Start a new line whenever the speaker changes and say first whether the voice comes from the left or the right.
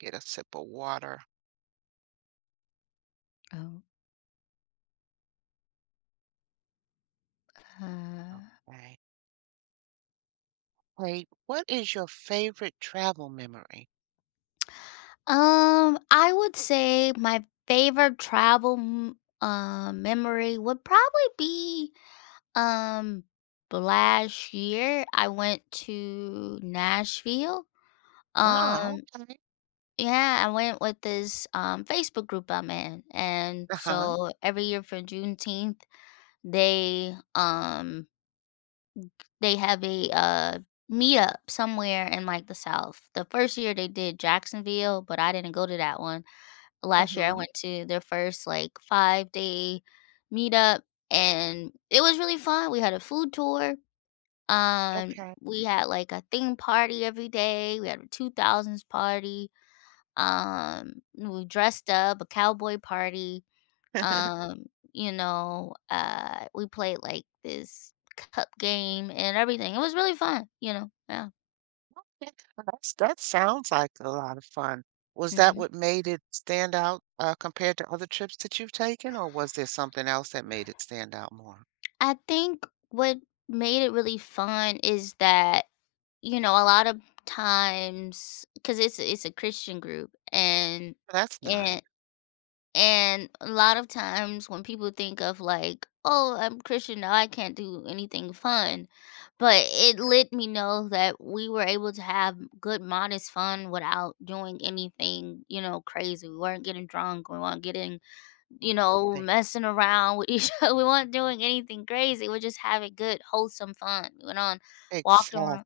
right: Get a sip of water.
left: Oh, uh,
right: Okay. Wait, what is your favorite travel memory?
left: I would say my favorite travel memory would probably be um last year I went to Nashville.
right: Oh,
left: Um,
right: okay.
left: yeah, I went with this Facebook group I'm in, and
right: Uh-huh.
left: so every year for Juneteenth they they have a meetup somewhere in like the South. The first year they did Jacksonville, but I didn't go to that one. Last year, I
right: Mm-hmm.
left: went to their first, like, five-day meetup, and it was really fun. We had a food tour, um,
right: Okay.
left: we had, like, a theme party every day, we had a 2000s party, we dressed up, a cowboy party, um, we played, like, this cup game and everything. It was really fun. Yeah.
right: That sounds like a lot of fun. Was that
left: Mhm.
right: what made it stand out compared to other trips that you've taken, or was there something else that made it stand out more?
left: I think what made it really fun is that you know, a lot of times because it's a Christian group, and
right: That's nice.
left: and and a lot of times when people think of like, oh, I'm Christian now, I can't do anything fun. But it let me know that we were able to have good, modest fun without doing anything, you know, crazy. We weren't getting drunk. We weren't getting, you know,
right: Right.
left: messing around with each other. We weren't doing anything crazy. We're just having good, wholesome fun. We went on, walked around.
right: Exactly.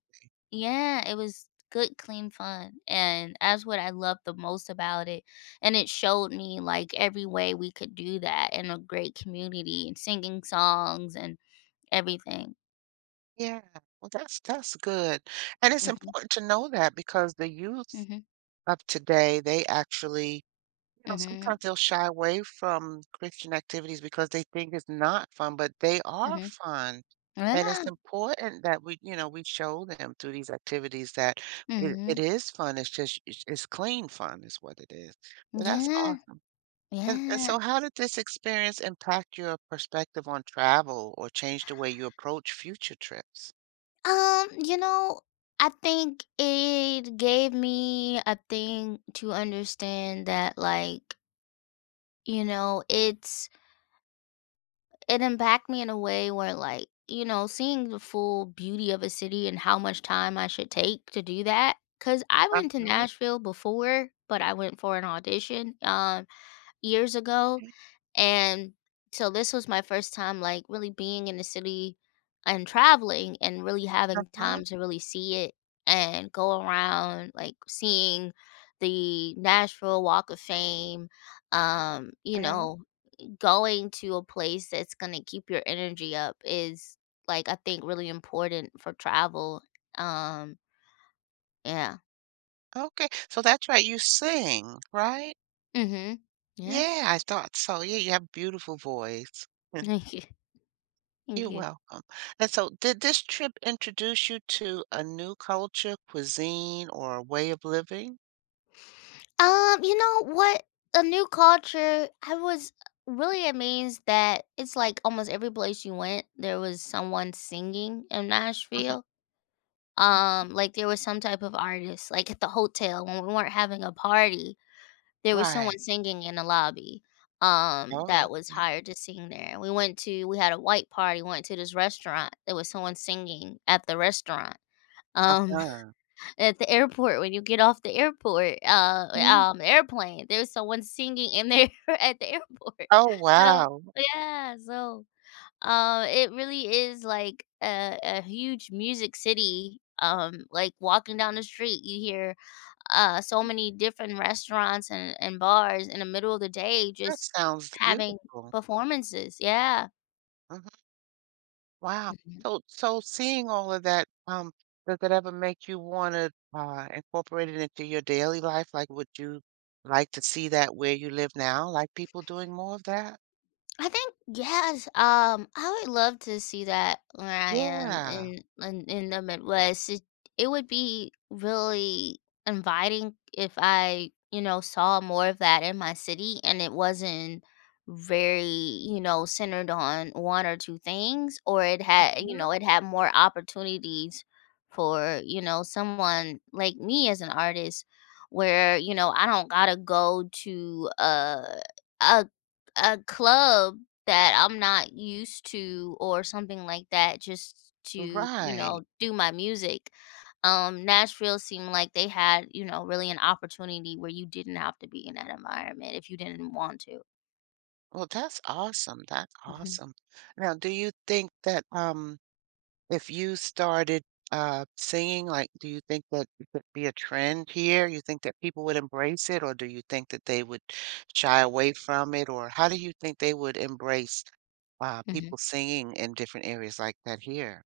left: Yeah, it was good, clean fun, and that's what I loved the most about it, and it showed me, like, every way we could do that in a great community and singing songs and everything.
right: Yeah. Well, that's good. And it's
left: Mhm,
right: important to know that because the youth
left: mhm,
right: of today, they actually, you know,
left: mhm,
right: sometimes they'll shy away from Christian activities because they think it's not fun, but they are
left: mhm.
right: fun. And
left: Yeah,
right: it's important that we, you know, we show them through these activities that it
left: mhm.
right: is fun. It's just, it's clean fun is what it is. Well, that's
left: Yeah,
right: awesome. And
left: yeah.
right: so how did this experience impact your perspective on travel or change the way you approach future trips?
left: You know, I think it gave me a thing to understand that, like, you know, it impacted me in a way where like you know seeing the full beauty of a city and how much time I should take to do that because I went to
right: Uh-huh.
left: nashville before but I went for an audition years ago
right: Okay.
left: and so this was my first time like really being in the city and traveling and really having
right: Uh-huh,
left: time to really see it and go around like seeing the nashville walk of fame you
right: okay.
left: know going to a place that's gonna keep your energy up is like I think really important for travel. Um, yeah.
right: Okay. So that's right. You sing, right?
left: Mhm. Yes.
right: Yeah, I thought so. Yeah, you have a beautiful voice.
left: Thank you. Thank
right: You're
left: you.
right: welcome. And so, did this trip introduce you to a new culture, cuisine, or a way of living?
left: You know what? A new culture. I was really amazed that it's like almost every place you went, there was someone singing in
right: Mhm.
left: Nashville. Like there was some type of artist, like at the hotel when we weren't having a party. There was someone
right: Right.
left: singing in the lobby,
right: Oh,
left: that was
right: okay.
left: hired to sing there. We went to we had a white party, went to this restaurant. There was someone singing at the restaurant. Um,
right: Uh-huh.
left: at the airport, when you get off the
right: Mhm.
left: airplane, there's someone singing in there at the airport.
right: Oh,
left: So,
right: wow.
left: yeah, so, it really is like a huge music city. Like walking down the street, you hear so many different restaurants and bars in the middle of the day
right: That
left: just
right: sounds
left: having
right: beautiful.
left: performances. Yeah.
right: Mm-hmm. Wow.
left: Mhm.
right: So seeing all of that, does it ever make you want to incorporate it into your daily life? Like, would you like to see that where you live now? Like people doing more of that?
left: I think yes. I would love to see that where I am
right: Yeah.
left: in the Midwest. It would be really inviting if I, you know, saw more of that in my city and it wasn't very, you know, centered on one or two things or it had, you know,
right: Mhm.
left: it had more opportunities for, you know, someone like me as an artist where, you know, I don't got to go to a a club that I'm not used to or something like that just to, you
right: Right.
left: know, do my music. Nashville seemed like they had, you know, really an opportunity where you didn't have to be in that environment if you didn't want to.
right: Well, that's awesome. That's
left: Mhm,
right: awesome. Now, do you think that if you started, singing, like, do you think that it could be a trend here? You think that people would embrace it, or do you think that they would shy away from it, or how do you think they would embrace,
left: mhm.
right: people singing in different areas like that here?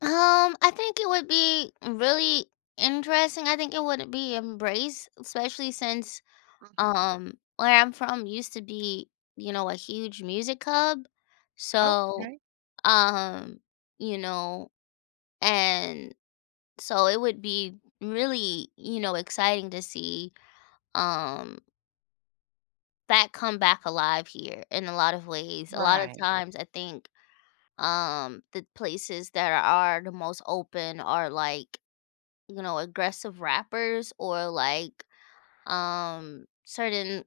left: I think it would be really interesting. I think it would be embraced, especially since
right: Mhm.
left: where I'm from used to be, you know, a huge music hub. So,
right: Okay.
left: um, you know, and so it would be really you know exciting to see um that come back alive here in a lot of ways a lot of
right: Right.
left: times I think the places that are the most open are like you know aggressive rappers or like certain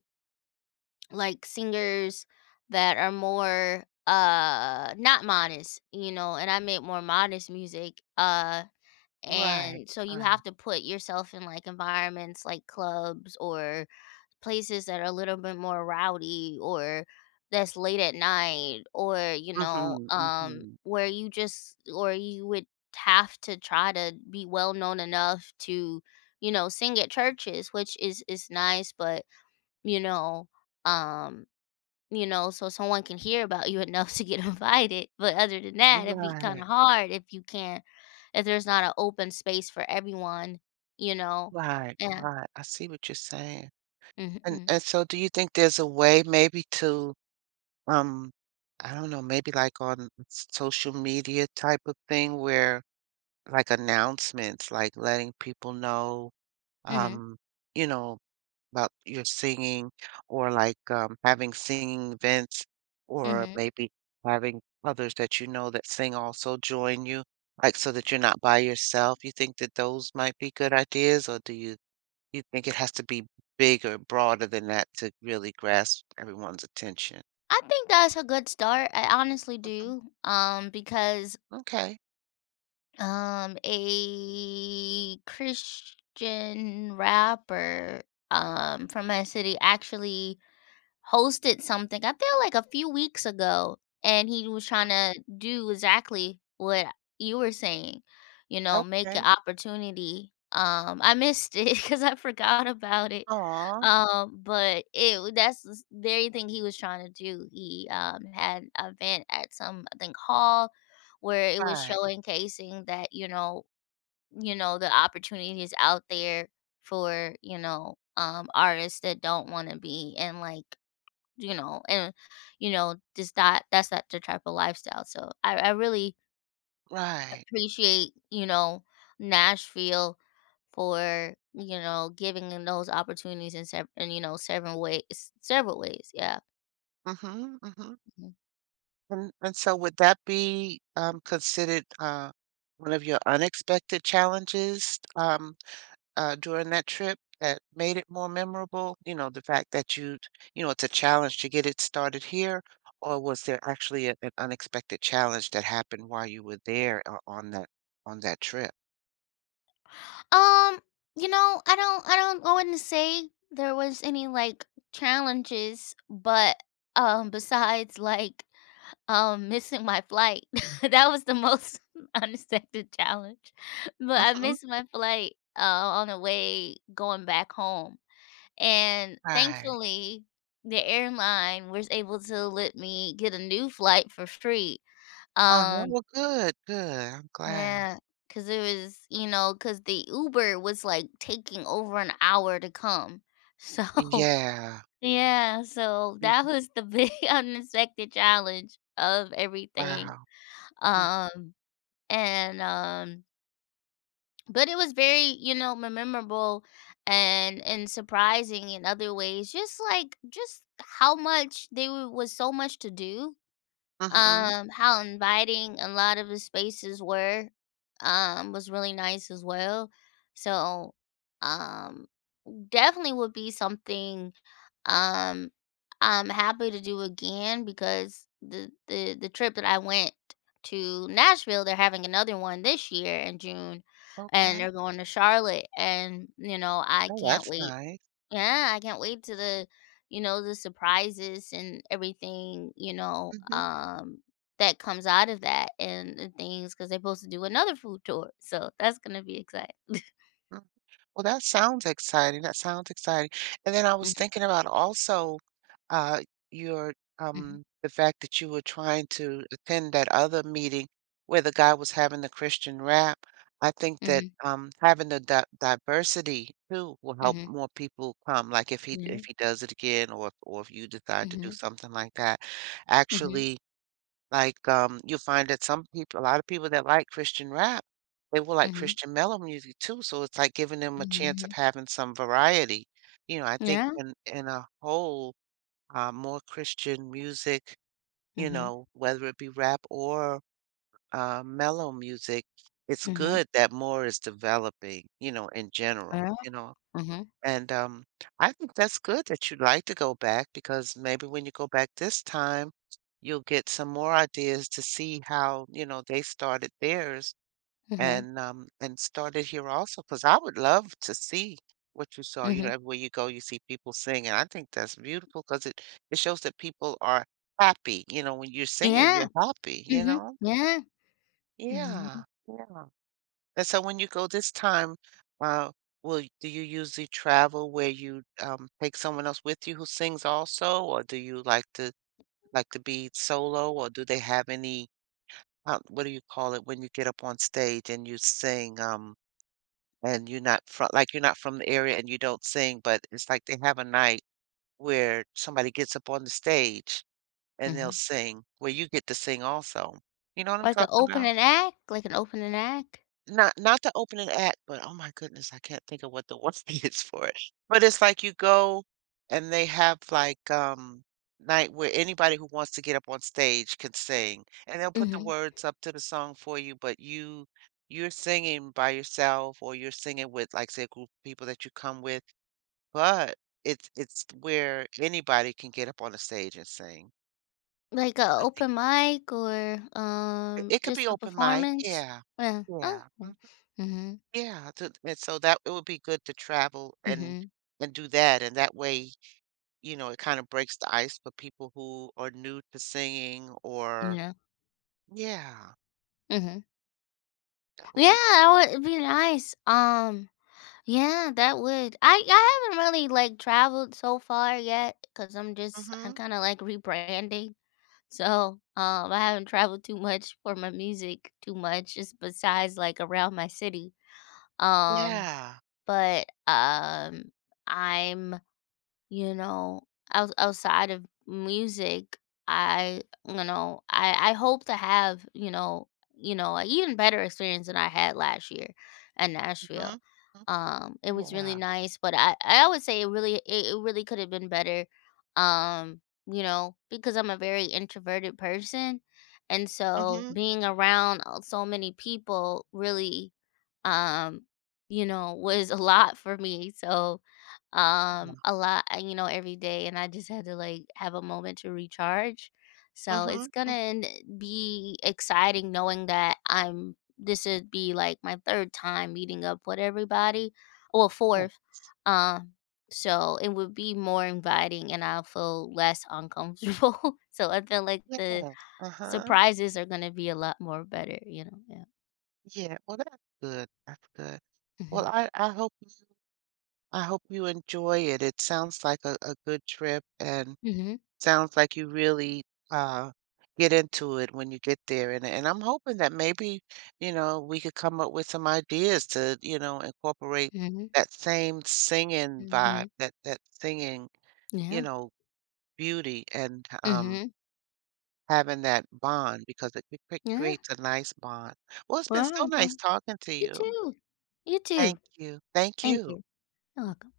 left: like singers that are more not modest you know and I make more modest music
right: Right.
left: And so you
right: Right.
left: have to put yourself in like environments like clubs or places that are a little bit more rowdy or that's late at night or you know
right: Mhm. Mhm.
left: where you just or you would have to try to be well known enough to you know sing at churches which is nice but you know um you know, so someone can hear about you enough to get invited. But other than that, it'd be kind
right: Right.
left: of hard if you can't, if there's not an open space for everyone, you know.
right: Right.
left: Yeah.
right: Right. I see what you're saying. And
left: Mm-hmm.
right: and so do you think there's a way maybe to, Um, I don't know, maybe like on social media type of thing where like announcements, like letting people know,
left: Mm-hmm.
right: um, you know, about your singing or like having singing events or
left: Mm-hmm.
right: maybe having others that you know that sing also join you, like so that you're not by yourself. You think that those might be good ideas, or do you, you think it has to be bigger, broader than that to really grasp everyone's attention?
left: I think that's a good start. I honestly
right: Mhm.
left: do. Because
right: Okay.
left: a Christian rapper from my city actually hosted something, I feel like a few weeks ago, and he was trying to do exactly what you were saying, you know, make an
right: Okay.
left: opportunity. I missed it because I forgot about it.
right: Aw.
left: But that's the very thing he was trying to do. He had an event at some I think hall where it was
right: Right,
left: showcasing that you know the opportunities out there for you know artists that don't want to be in like you know, and you know, just that the type of lifestyle. So I really
right: right.
left: appreciate, you know, Nashville for, you know, giving them those opportunities in sev- and you know, several ways. Yeah.
right: Mhm, mhm.
left: Mhm.
right: And so would that be, considered, one of your unexpected challenges, during that trip that made it more memorable? You know, the fact that you know, it's a challenge to get it started here, or was there actually a an unexpected challenge that happened while you were there o on that trip?
left: Um, you know, I wouldn't say there was any like challenges, but besides like missing my flight. That was the most unexpected challenge. But I
right: Mhm.
left: missed my flight on the way going back home. And
right: Right.
left: thankfully the airline was able to let me get a new flight for free.
right: Uh-huh.
left: Um
right: Well, good, good. I'm glad.
left: yeah, cause it was, you know, cause the Uber was, like, taking over an hour to come. So
right: Yeah.
left: yeah, so that
right: Mm,
left: was the big unexpected challenge of everything.
right: wow.
left: Um, and, um but it was very, you know, memorable and surprising in other ways, just, like just how much there w was so much to do
right: Uh-huh.
left: how inviting a lot of the spaces were, was really nice as well. So, um, definitely would be something um I'm happy to do again because the trip that I went to Nashville, they're having another one this year in June, and
right: Okay.
left: they're going to Charlotte, and you know I
right: Oh,
left: can't
right: that's
left: wait
right: nice.
left: yeah, I can't wait to you know, the surprises and everything, you know,
right: Mhm,
left: that comes out of that and the things because they're supposed to do another food tour. So that's gonna be exciting.
right: mm. Well, that sounds exciting, and then I was
left: Mhm,
right: thinking about also, uh, your,
left: mhm,
right: the fact that you were trying to attend that other meeting where the guy was having the Christian rap. I think that,
left: mhm,
right: having the di diversity too will help
left: mhm,
right: more people come, like,
left: yeah.
right: if he does it again or if you decide to do
left: Mhm,
right: something like that,
left: mhm,
right: actually. Like, you'll find that some people, a lot of people that like Christian rap, they will like
left: mhm,
right: Christian mellow music too, so it's like giving them a
left: mhm,
right: chance of
left: mhm.
right: having some variety. You know, I think
left: Yeah.
right: in a whole, more Christian music, you
left: Mhm,
right: know, whether it be rap or, mellow music, it's
left: mhm,
right: good that more is developing, you know, in general,
left: yeah.
right: you know?
left: Mhm,
right: And I think that's good that you'd like to go back because maybe when you go back this time, you'll get some more ideas to see how, you know, they started theirs
left: mhm,
right: and started here also. Because I would love to see what you saw. You know,
left: mhm.
right: everywhere you go, you see people singing. I think that's beautiful because it shows that people are happy. You know, when you're singing,
left: Yeah.
right: you're happy, you
left: Mhm,
right: know?
left: yeah. Mhm,
right: Yeah. Yeah. And so when you go this time, uh, will y do you usually travel where you, take someone else with you who sings also, or do you like to be solo, or do they have any, what do you call it when you get up on stage and you sing, and you're not from like, you're not from the area and you don't sing, but it's like they have a night where somebody gets up on the stage and they'll
left: mhm.
right: sing, where you get to sing also. You know what I'm talking about?
left: Like an opening act.
right: Not not the opening act, but, oh my goodness, I can't think of what the word is for it. But it's like you go and they have, like, night where anybody who wants to get up on stage can sing, and they'll put the
left: Mhm.
right: words up to the song for you, but you, you're singing by yourself or you're singing with, like, say, a group of people that you come with, but it's where anybody can get up on the stage and sing.
left: Like a
right: I think
left: open mic or,
right: it it could be
left: just a
right: open mic,
left: performance?
right: yeah.
left: Yeah. Oh.
right: Yeah. Mm-hmm.
left: Mhm.
right: Yeah, to and so that it would be good to travel
left: Mhm.
right: and do that, and that way, you know, it kinda breaks the ice for people who are new to singing or
left: Yeah.
right: yeah,
left: Mhm.
right: that would
left: Yeah,
right: be
left: that would be nice. Yeah, that would. I haven't really, like, traveled so far yet because 'cause I'm
right: mhm,
left: kinda, like, rebranding. So, I haven't traveled too much for my music too much just besides, like, around my city. Um,
right: yeah,
left: but, um, I'm you know, outside of music, I hope to have, you know, an even better experience than I had last year at Nashville.
right: mhm,
left: It was
right: mhm,
left: really
right: yeah,
left: nice, but I would say it really, it really could have been better. Um, you know, because I'm a very introverted person. And so
right: mhm,
left: being around so many people really, um, you know, was a lot for me. So,
right: yeah,
left: a lot you know every day and I just had to like have a moment to recharge so it's
right: mhm,
left: gonna n- be exciting knowing that I'm this would be like my third time meeting up with everybody or
right: yeah,
left: fourth um so it would be more inviting and I'll feel less uncomfortable so I feel like the
right: yeah, uh-huh,
left: surprises are gonna be a lot more better you know yeah
right: yeah, well, that's good, that's good.
left: mm-hmm
right: Well, I hope you, I hope you enjoy it, it sounds like a good trip and
left: mm-hmm
right: sounds like you really, uh, get into it when you get there, and I'm hoping that maybe, you know, we could come up with some ideas to, you know, incorporate
left: mm-hmm,
right: that same singing
left: hmm
right: vibe, that that singing, you
left: yeah
right: know, beauty and,
left: mm-hmm
right: having that bond because it
left: yeah
right: creates a nice bond. Well, it's been so
left: wow
right: nice talking to
left: You
right: you.
left: too. You too.
right: Thank you. Thank
left: Thank
right: you.
left: you. You're welcome.